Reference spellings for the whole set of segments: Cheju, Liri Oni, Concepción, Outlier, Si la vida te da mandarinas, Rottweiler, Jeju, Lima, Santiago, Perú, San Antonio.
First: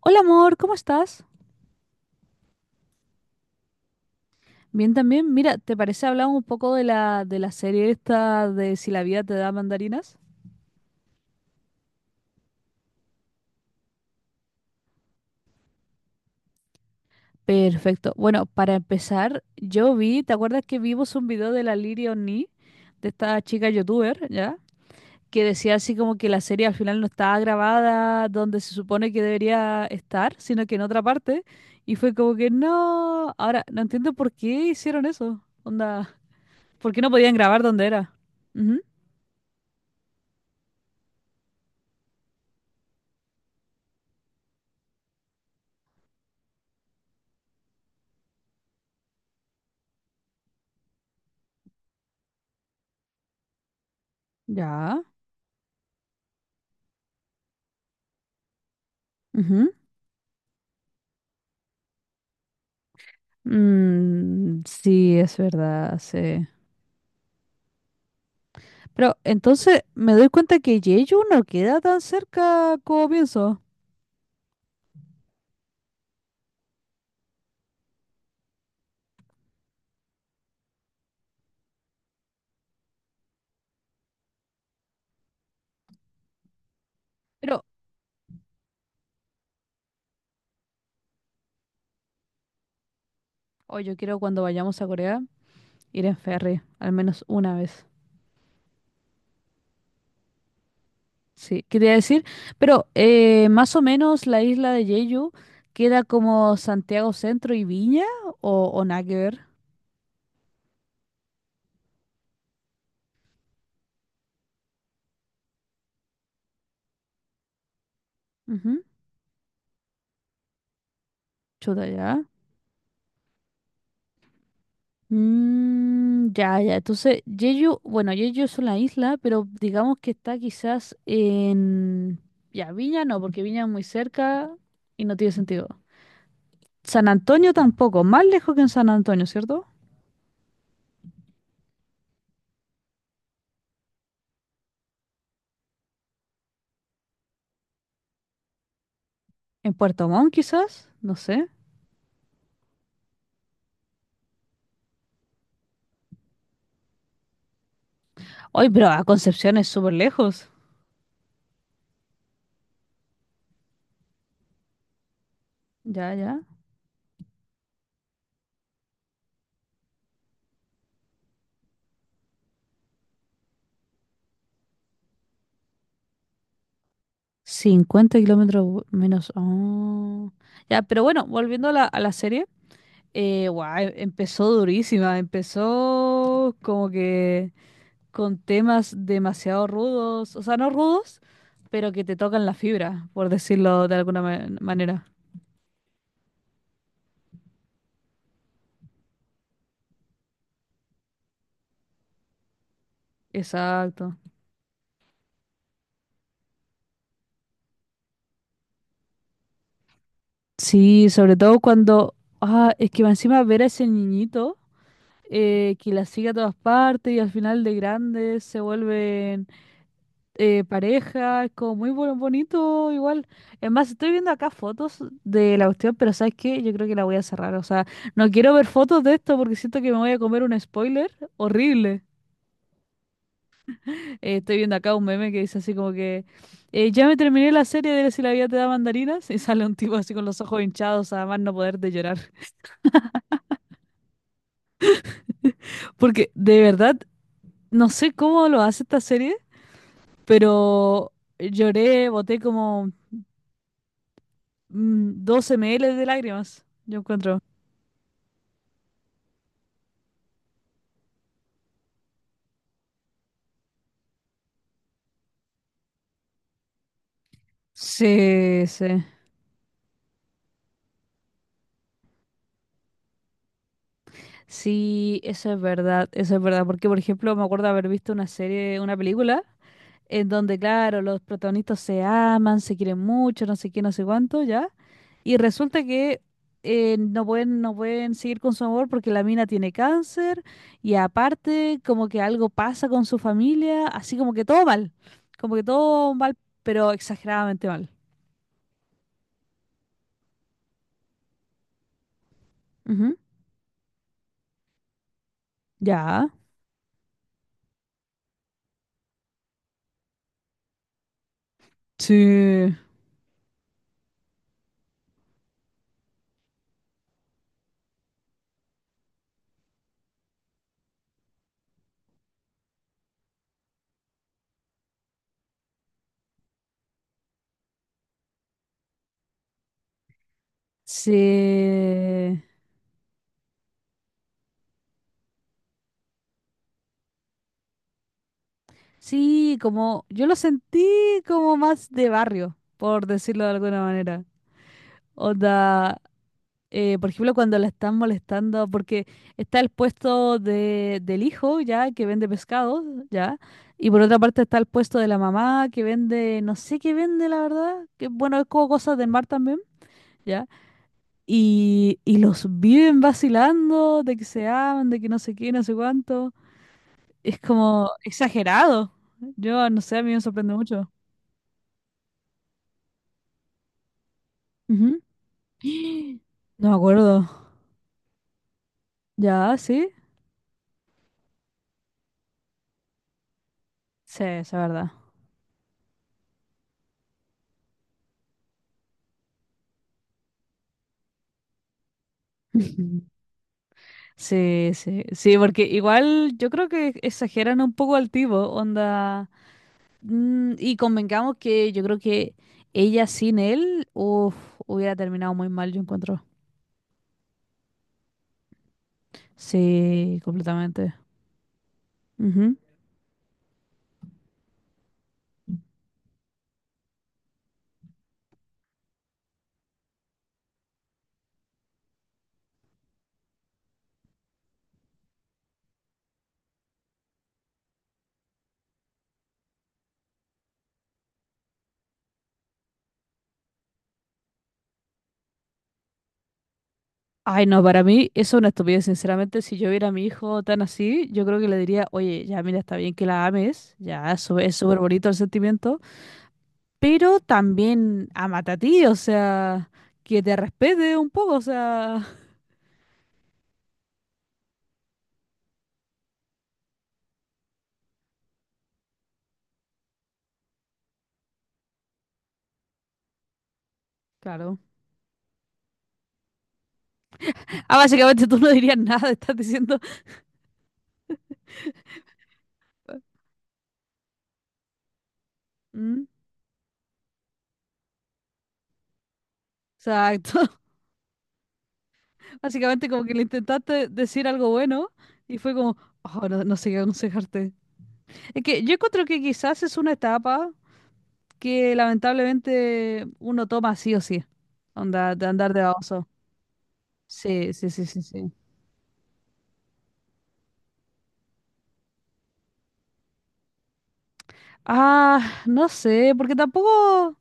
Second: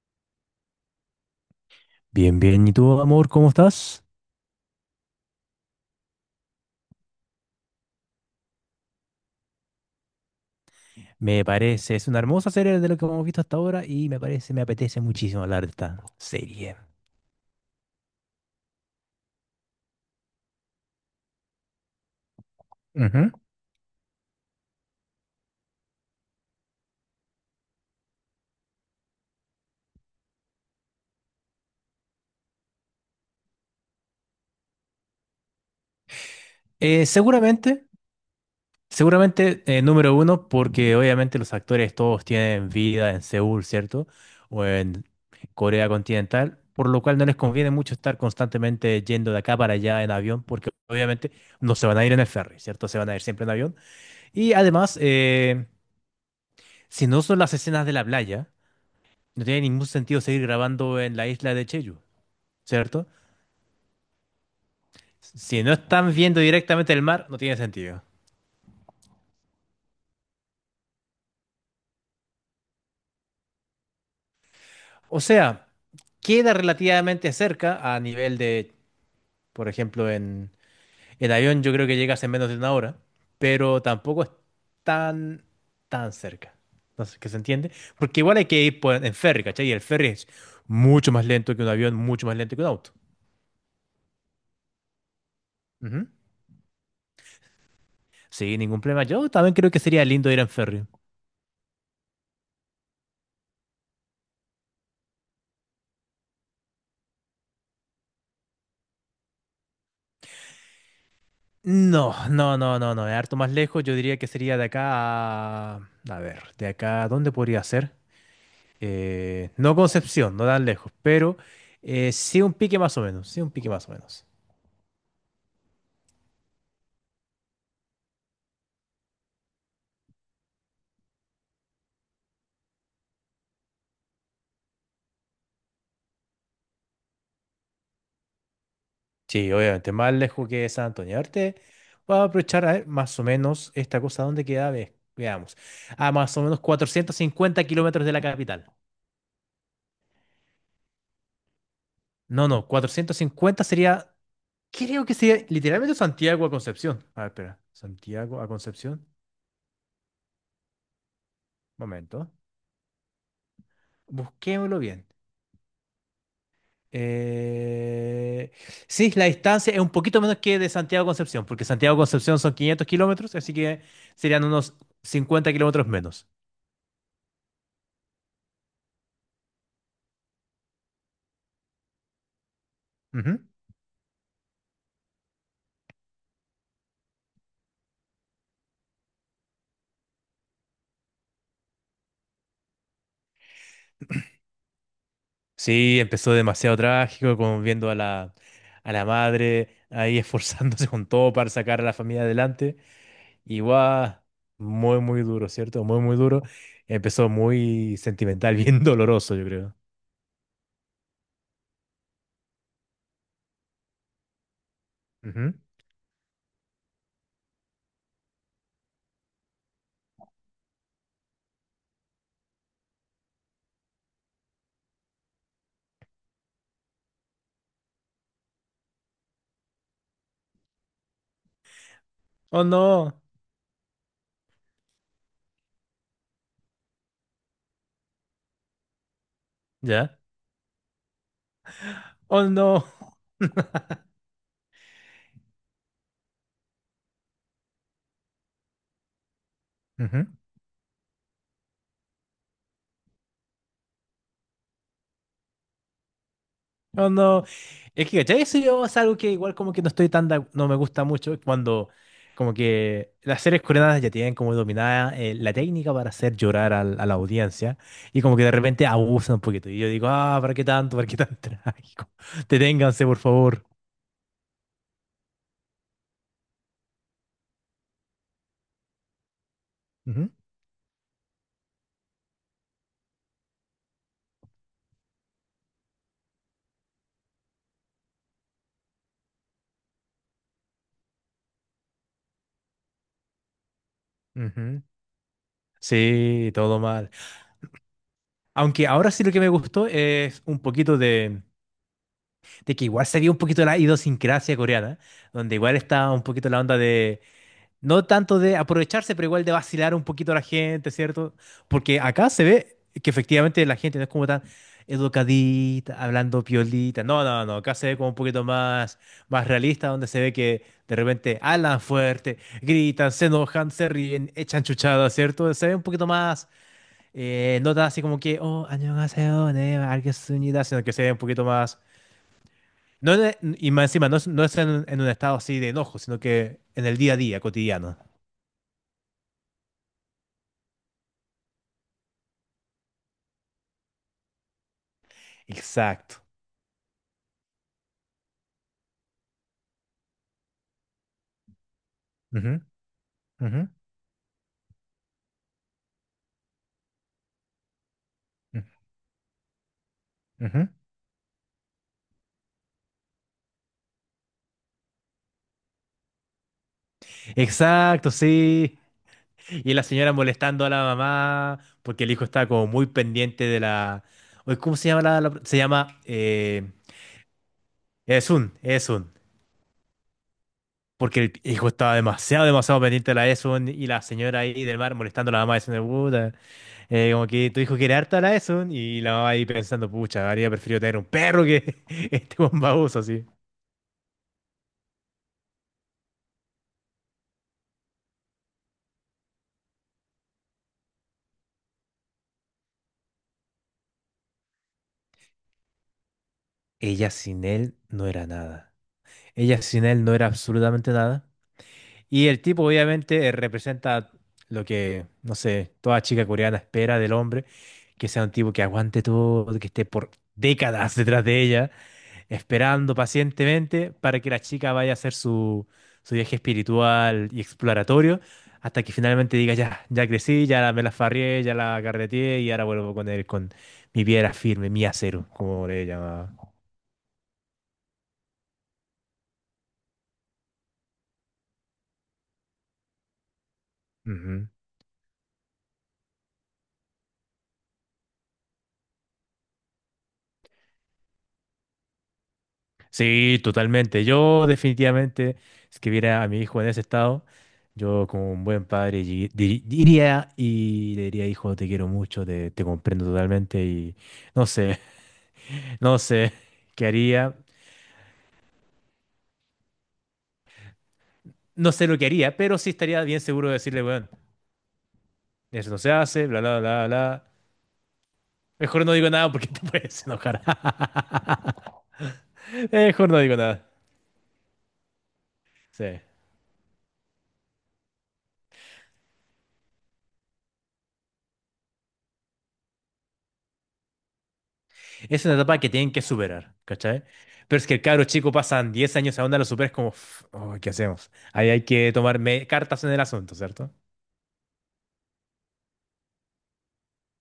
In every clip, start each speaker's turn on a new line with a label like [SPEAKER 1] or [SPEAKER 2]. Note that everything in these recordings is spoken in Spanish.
[SPEAKER 1] Hola amor, ¿cómo estás?
[SPEAKER 2] Bien, bien. ¿Y tú, amor, cómo estás?
[SPEAKER 1] Bien también. Mira, ¿te parece hablar un poco de la serie esta de Si la vida te da mandarinas?
[SPEAKER 2] Me parece, es una hermosa serie de lo que hemos visto hasta ahora y me parece, me apetece muchísimo hablar de esta serie.
[SPEAKER 1] Perfecto. Bueno, para empezar, yo vi, ¿te acuerdas que vimos un video de la Liri Oni, de
[SPEAKER 2] Ujú.
[SPEAKER 1] esta chica youtuber, ¿ya? Que decía así como que la serie al final no estaba grabada donde se supone que debería estar, sino que en otra parte. Y fue como que no. Ahora, no entiendo por qué hicieron eso. Onda, ¿por qué
[SPEAKER 2] Eh,
[SPEAKER 1] no podían grabar donde
[SPEAKER 2] seguramente,
[SPEAKER 1] era? Ujú.
[SPEAKER 2] seguramente, número uno, porque obviamente los actores todos tienen vida en Seúl, ¿cierto? O en Corea continental, por lo cual no les conviene mucho estar constantemente yendo de acá para allá en avión, porque obviamente no se van a ir en el ferry, ¿cierto? Se van a ir siempre en avión. Y además,
[SPEAKER 1] Ya.
[SPEAKER 2] si no son las escenas de la playa, no tiene
[SPEAKER 1] Ujú.
[SPEAKER 2] ningún sentido seguir grabando en la isla de Cheju, ¿cierto?
[SPEAKER 1] Mm, sí, es
[SPEAKER 2] Si no
[SPEAKER 1] verdad,
[SPEAKER 2] están viendo
[SPEAKER 1] sí.
[SPEAKER 2] directamente el mar, no tiene sentido.
[SPEAKER 1] Pero entonces me doy cuenta que Jeju no queda tan cerca como pienso.
[SPEAKER 2] O sea, queda relativamente cerca a nivel de, por ejemplo, en el avión yo creo que llegas en menos de una hora, pero tampoco es tan, tan cerca. No sé, ¿qué se
[SPEAKER 1] Pero,
[SPEAKER 2] entiende? Porque igual hay que en ferry, ¿cachai? Y el ferry es mucho más lento que un avión, mucho más lento que un auto.
[SPEAKER 1] oh, yo quiero cuando vayamos a Corea ir
[SPEAKER 2] Ujú.
[SPEAKER 1] en ferry, al menos una vez.
[SPEAKER 2] Sí, ningún problema. Yo también creo que sería lindo ir en ferry.
[SPEAKER 1] Sí, quería decir. Pero más o menos la isla de Jeju queda como Santiago Centro y Viña o nada que ver.
[SPEAKER 2] No, no, no, no, no, es harto más lejos. Yo diría que sería de acá a... A ver, de acá, ¿dónde podría ser?
[SPEAKER 1] Ujú.
[SPEAKER 2] No Concepción, no tan lejos, pero
[SPEAKER 1] Chuta ya.
[SPEAKER 2] sí un pique más o menos, sí un pique más o menos.
[SPEAKER 1] Mm, ya, ya. Entonces, Jeju, bueno, Jeju es una isla, pero digamos que está quizás en... Ya, Viña no, porque Viña es muy cerca y no tiene sentido. San Antonio tampoco, más lejos que en San Antonio,
[SPEAKER 2] Sí,
[SPEAKER 1] ¿cierto?
[SPEAKER 2] obviamente, más lejos que San Antonio. Ahorita voy a aprovechar a ver más o menos esta cosa, ¿dónde queda? Veamos. A más o menos 450 kilómetros de la capital.
[SPEAKER 1] En Puerto Montt quizás, no sé.
[SPEAKER 2] No, no, 450 sería, creo que sería literalmente Santiago a Concepción. A ver, espera, Santiago a
[SPEAKER 1] Hoy, pero a
[SPEAKER 2] Concepción.
[SPEAKER 1] Concepción es súper lejos.
[SPEAKER 2] Momento. Busquémoslo bien.
[SPEAKER 1] Ya, ya.
[SPEAKER 2] Eh, sí, la distancia es un poquito menos que de Santiago a Concepción, porque Santiago a Concepción son 500 kilómetros, así que serían unos 50 kilómetros menos.
[SPEAKER 1] 50 kilómetros menos. Ah. Ya, pero bueno, volviendo a la serie.
[SPEAKER 2] Ujú.
[SPEAKER 1] Guau, empezó durísima, empezó como que... con temas demasiado rudos, o sea, no rudos, pero que te tocan la fibra, por decirlo de alguna manera.
[SPEAKER 2] Sí, empezó demasiado trágico, como viendo a la madre ahí esforzándose con todo para sacar a la familia adelante. Y guau,
[SPEAKER 1] Exacto.
[SPEAKER 2] muy, muy duro, ¿cierto? Muy, muy duro. Empezó muy sentimental, bien doloroso, yo creo.
[SPEAKER 1] Sí, sobre todo cuando, ah, es que encima ver a ese niñito
[SPEAKER 2] Ujú.
[SPEAKER 1] que la sigue a todas partes y al final de grandes se vuelven pareja, es como muy bonito igual. Es más, estoy viendo acá fotos de la cuestión, pero ¿sabes qué? Yo creo que la voy a cerrar, o sea, no quiero ver fotos de esto porque siento que me voy a comer un spoiler horrible.
[SPEAKER 2] Oh no,
[SPEAKER 1] Estoy viendo acá un meme que dice así como que ya me terminé la serie de Si la vida te da mandarinas y sale un tipo así
[SPEAKER 2] ¿ya?
[SPEAKER 1] con los ojos hinchados a más no poder de llorar.
[SPEAKER 2] Oh no.
[SPEAKER 1] Porque de verdad, no sé cómo lo hace esta serie,
[SPEAKER 2] Ujú.
[SPEAKER 1] pero lloré, boté como 12 ml de lágrimas, yo
[SPEAKER 2] No,
[SPEAKER 1] encuentro.
[SPEAKER 2] no. Es que, ¿cachai? Eso yo es algo que igual como que no estoy no me gusta mucho cuando como que las series coreanas ya tienen como dominada la técnica para hacer llorar a la audiencia y como que de
[SPEAKER 1] Sí,
[SPEAKER 2] repente
[SPEAKER 1] sí.
[SPEAKER 2] abusan un poquito. Y yo digo, ah, ¿para qué tanto? ¿Para qué tan trágico? Deténganse, por favor.
[SPEAKER 1] Sí, eso es verdad, porque por ejemplo me acuerdo haber visto una serie, una película, en
[SPEAKER 2] Ujú,
[SPEAKER 1] donde claro, los protagonistas se aman, se quieren mucho, no sé qué, no sé cuánto, ¿ya? Y resulta que no pueden seguir con su amor porque la mina tiene cáncer y aparte como que algo pasa con su familia, así como que todo
[SPEAKER 2] ujú.
[SPEAKER 1] mal, como que todo mal,
[SPEAKER 2] Sí, todo
[SPEAKER 1] pero
[SPEAKER 2] mal.
[SPEAKER 1] exageradamente mal.
[SPEAKER 2] Aunque ahora sí lo que me gustó es un poquito de que igual
[SPEAKER 1] Ujú.
[SPEAKER 2] se vio un poquito la idiosincrasia coreana, donde igual está un
[SPEAKER 1] Ya.
[SPEAKER 2] poquito la onda de... No tanto de aprovecharse, pero igual de vacilar un poquito a la gente, ¿cierto? Porque acá se
[SPEAKER 1] Sí.
[SPEAKER 2] ve que efectivamente la gente no es como tan educadita, hablando piolita. No, no, no. Acá se ve como un poquito más, más realista, donde se ve que de repente hablan fuerte, gritan, se enojan, se ríen, echan chuchadas, ¿cierto? Se ve un poquito más, no tan así como que, oh, 안녕하세요, 네, 알겠습니다", sino que se ve un poquito más.
[SPEAKER 1] Sí.
[SPEAKER 2] No, y más encima, no es en un estado así de enojo, sino que en el día a día, cotidiano.
[SPEAKER 1] Sí, como yo lo sentí como más de barrio, por decirlo de alguna manera. Onda,
[SPEAKER 2] Exacto.
[SPEAKER 1] por ejemplo, cuando la están molestando, porque está el puesto del hijo, ya, que vende
[SPEAKER 2] Ujú,
[SPEAKER 1] pescado, ya,
[SPEAKER 2] ujú,
[SPEAKER 1] y por otra parte está el puesto de la mamá, que vende, no sé qué vende, la verdad, que bueno, es
[SPEAKER 2] ujú,
[SPEAKER 1] como cosas del mar también, ya,
[SPEAKER 2] ujú.
[SPEAKER 1] y los viven vacilando de que se aman, de que no sé qué, no sé cuánto. Es como
[SPEAKER 2] Exacto, sí.
[SPEAKER 1] exagerado. Yo,
[SPEAKER 2] Y
[SPEAKER 1] no
[SPEAKER 2] la
[SPEAKER 1] sé, a mí
[SPEAKER 2] señora
[SPEAKER 1] me sorprende
[SPEAKER 2] molestando a la
[SPEAKER 1] mucho.
[SPEAKER 2] mamá porque el hijo estaba como muy pendiente de la... Oye, ¿cómo se
[SPEAKER 1] Ujú.
[SPEAKER 2] llama se llama...
[SPEAKER 1] No me acuerdo.
[SPEAKER 2] Esun, Esun.
[SPEAKER 1] ¿Ya? ¿Sí?
[SPEAKER 2] Porque el hijo estaba demasiado, demasiado pendiente de la Esun y la
[SPEAKER 1] Sí,
[SPEAKER 2] señora
[SPEAKER 1] es
[SPEAKER 2] ahí del
[SPEAKER 1] verdad.
[SPEAKER 2] mar molestando a la mamá diciendo, puta, como que tu hijo quiere harta a la Esun y la mamá ahí pensando, pucha, habría preferido tener un perro que este bombabuzo así.
[SPEAKER 1] Sí, sí, sí, porque igual yo creo que exageran un poco al tipo, onda. Y convengamos que yo creo que ella sin él, uf, hubiera terminado muy mal, yo encuentro.
[SPEAKER 2] Ella sin él no era nada. Ella sin él no
[SPEAKER 1] Sí,
[SPEAKER 2] era absolutamente
[SPEAKER 1] completamente.
[SPEAKER 2] nada. Y el
[SPEAKER 1] Ujú.
[SPEAKER 2] tipo obviamente representa lo que, no sé, toda chica coreana espera del hombre, que sea un tipo que aguante todo, que esté por décadas detrás de ella, esperando pacientemente para que la chica vaya a hacer su, su viaje espiritual y exploratorio, hasta que finalmente diga, ya, ya crecí, me la farrié, ya la carreteé y ahora vuelvo con él, con mi piedra firme, mi acero, como le llamaba.
[SPEAKER 1] Ay, no, para mí eso es una estupidez, sinceramente. Si yo viera a mi hijo tan así, yo creo que le diría, oye, ya mira, está bien que la ames, ya, eso es súper bonito el sentimiento, pero también amate a ti, o sea, que te respete un poco, o sea,
[SPEAKER 2] Sí, totalmente. Yo definitivamente, si que viera a mi hijo en ese estado, yo como un buen padre diría y le diría, hijo, te quiero mucho, te comprendo totalmente y no
[SPEAKER 1] claro.
[SPEAKER 2] sé, no sé qué haría,
[SPEAKER 1] Ah, básicamente tú no dirías nada, estás diciendo.
[SPEAKER 2] no sé lo que haría, pero sí estaría bien seguro de decirle, bueno, eso no se
[SPEAKER 1] Mm,
[SPEAKER 2] hace, bla, bla, bla, bla. Mejor no digo nada porque te puedes
[SPEAKER 1] exacto.
[SPEAKER 2] enojar.
[SPEAKER 1] Básicamente como
[SPEAKER 2] Mejor
[SPEAKER 1] que
[SPEAKER 2] no
[SPEAKER 1] le
[SPEAKER 2] digo nada.
[SPEAKER 1] intentaste decir algo bueno y fue como,
[SPEAKER 2] Sí.
[SPEAKER 1] oh, no, no sé qué aconsejarte. Es que yo encuentro que quizás es una etapa que lamentablemente uno toma sí o sí. Onda,
[SPEAKER 2] Es
[SPEAKER 1] de
[SPEAKER 2] una
[SPEAKER 1] andar
[SPEAKER 2] etapa
[SPEAKER 1] de
[SPEAKER 2] que tienen que
[SPEAKER 1] baboso.
[SPEAKER 2] superar, ¿cachai?
[SPEAKER 1] Sí,
[SPEAKER 2] Pero es
[SPEAKER 1] sí,
[SPEAKER 2] que el
[SPEAKER 1] sí, sí,
[SPEAKER 2] cabro chico
[SPEAKER 1] sí.
[SPEAKER 2] pasan 10 años a onda, lo superas como, "Uf, oh, ¿qué hacemos? Ahí hay que cartas en el asunto, ¿cierto?
[SPEAKER 1] Ah, no sé, porque tampoco.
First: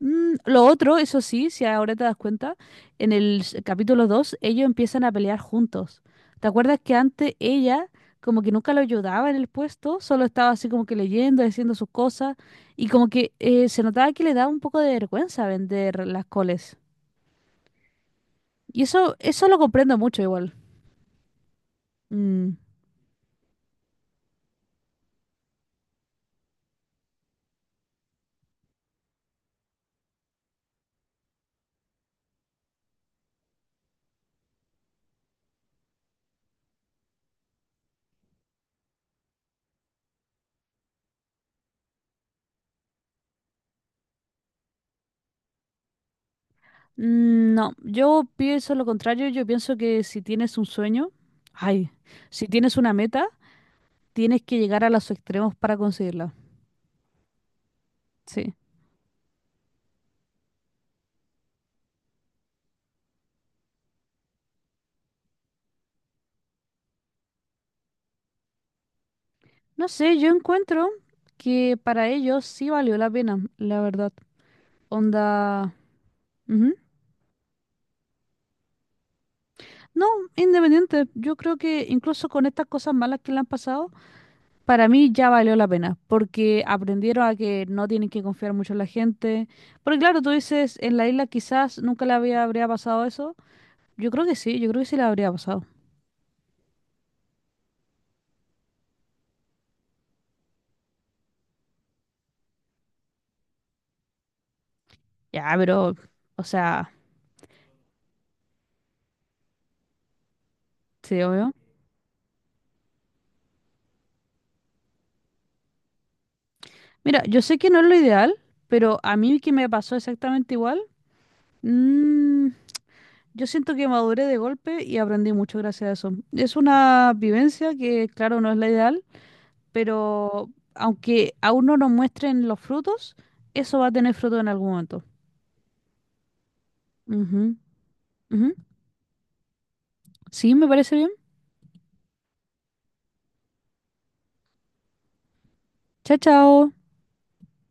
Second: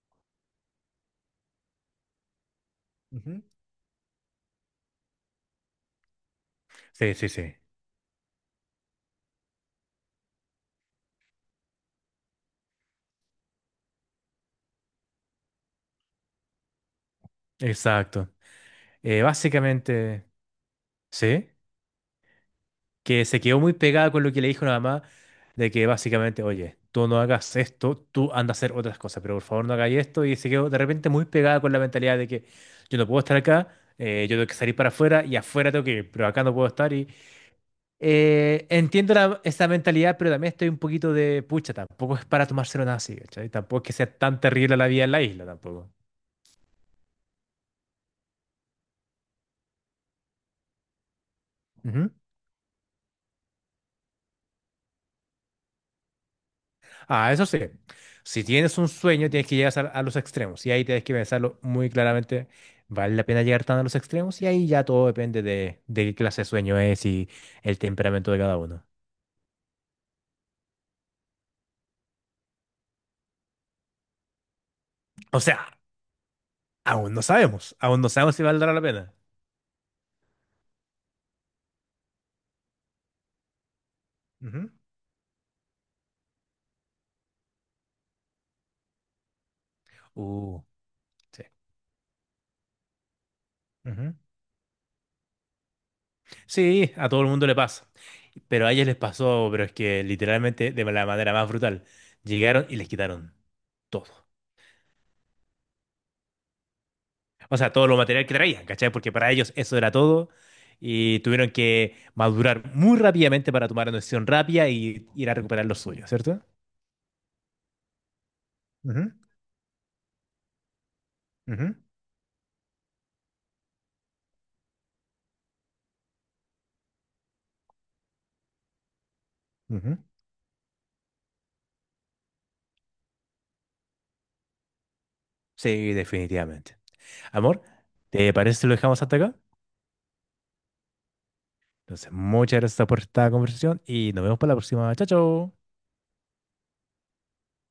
[SPEAKER 1] Mm, lo otro, eso sí, si ahora te das cuenta, en el
[SPEAKER 2] Ujú.
[SPEAKER 1] capítulo 2 ellos empiezan a pelear juntos. ¿Te acuerdas que
[SPEAKER 2] Sí, sí,
[SPEAKER 1] antes
[SPEAKER 2] sí.
[SPEAKER 1] ella como que nunca lo ayudaba en el puesto, solo estaba así como que leyendo, haciendo sus cosas y como que se notaba que le daba un poco de vergüenza vender las coles?
[SPEAKER 2] Exacto.
[SPEAKER 1] Y eso, eso lo comprendo mucho
[SPEAKER 2] Básicamente,
[SPEAKER 1] igual.
[SPEAKER 2] sí,
[SPEAKER 1] Mm,
[SPEAKER 2] que se quedó muy pegada con lo que le dijo la mamá, de que básicamente, oye, tú no hagas esto, tú anda a hacer otras cosas, pero por favor no hagáis esto. Y se quedó de repente muy pegada con la mentalidad de que yo no puedo estar acá, yo tengo que salir para afuera y afuera tengo que ir, pero acá no puedo estar. Entiendo esa mentalidad, pero también estoy un poquito de pucha, tampoco es para tomárselo nada así, ¿cachai? Tampoco es que sea tan terrible la vida en la isla, tampoco.
[SPEAKER 1] mm, no, yo pienso lo contrario, yo pienso que si tienes un sueño, ay,
[SPEAKER 2] Ujú.
[SPEAKER 1] si tienes una meta, tienes que llegar a los extremos para conseguirla.
[SPEAKER 2] Ah, eso sí, si
[SPEAKER 1] Sí.
[SPEAKER 2] tienes un sueño, tienes que llegar a los extremos y ahí tienes que pensarlo muy claramente. ¿Vale la pena llegar tan a los extremos? Y ahí ya todo depende de qué clase de sueño es y el temperamento de cada uno.
[SPEAKER 1] No sé, yo encuentro que para ellos sí valió la pena, la verdad.
[SPEAKER 2] O sea,
[SPEAKER 1] Onda... ujú.
[SPEAKER 2] aún no sabemos si valdrá la pena.
[SPEAKER 1] No, independiente. Yo creo que incluso con estas cosas malas que le han pasado,
[SPEAKER 2] Ujú.
[SPEAKER 1] para mí ya valió la pena, porque aprendieron a que no tienen que confiar mucho en la gente. Porque claro, tú
[SPEAKER 2] Uh,
[SPEAKER 1] dices, en la isla quizás nunca le habría pasado eso.
[SPEAKER 2] sí.
[SPEAKER 1] Yo creo que sí, yo creo que sí le habría pasado.
[SPEAKER 2] Sí, a todo el mundo le pasa. Pero a ellos les pasó, pero es que literalmente de la manera más brutal. Llegaron y les quitaron todo.
[SPEAKER 1] Ya, pero, o sea,
[SPEAKER 2] O sea, todo lo material que traían, ¿cachai? Porque para ellos eso era todo. Y
[SPEAKER 1] sí,
[SPEAKER 2] tuvieron
[SPEAKER 1] obvio.
[SPEAKER 2] que madurar muy rápidamente para tomar una decisión rápida y ir a recuperar lo suyo, ¿cierto?
[SPEAKER 1] Mira, yo sé que no es lo ideal, pero
[SPEAKER 2] Ujú,
[SPEAKER 1] a mí que me pasó exactamente igual.
[SPEAKER 2] ujú,
[SPEAKER 1] mm, Yo siento que maduré de golpe y aprendí mucho gracias a eso. Es una vivencia que, claro, no es la ideal,
[SPEAKER 2] ujú.
[SPEAKER 1] pero aunque aún no nos muestren los frutos, eso va a tener fruto en algún momento.
[SPEAKER 2] Sí, definitivamente.
[SPEAKER 1] Ujú,
[SPEAKER 2] Amor, ¿te
[SPEAKER 1] ujú.
[SPEAKER 2] parece si lo dejamos hasta acá?
[SPEAKER 1] Sí, me parece bien.
[SPEAKER 2] Entonces, muchas gracias por esta conversación y nos vemos para la próxima. Chao, chao.
[SPEAKER 1] Chao, chao.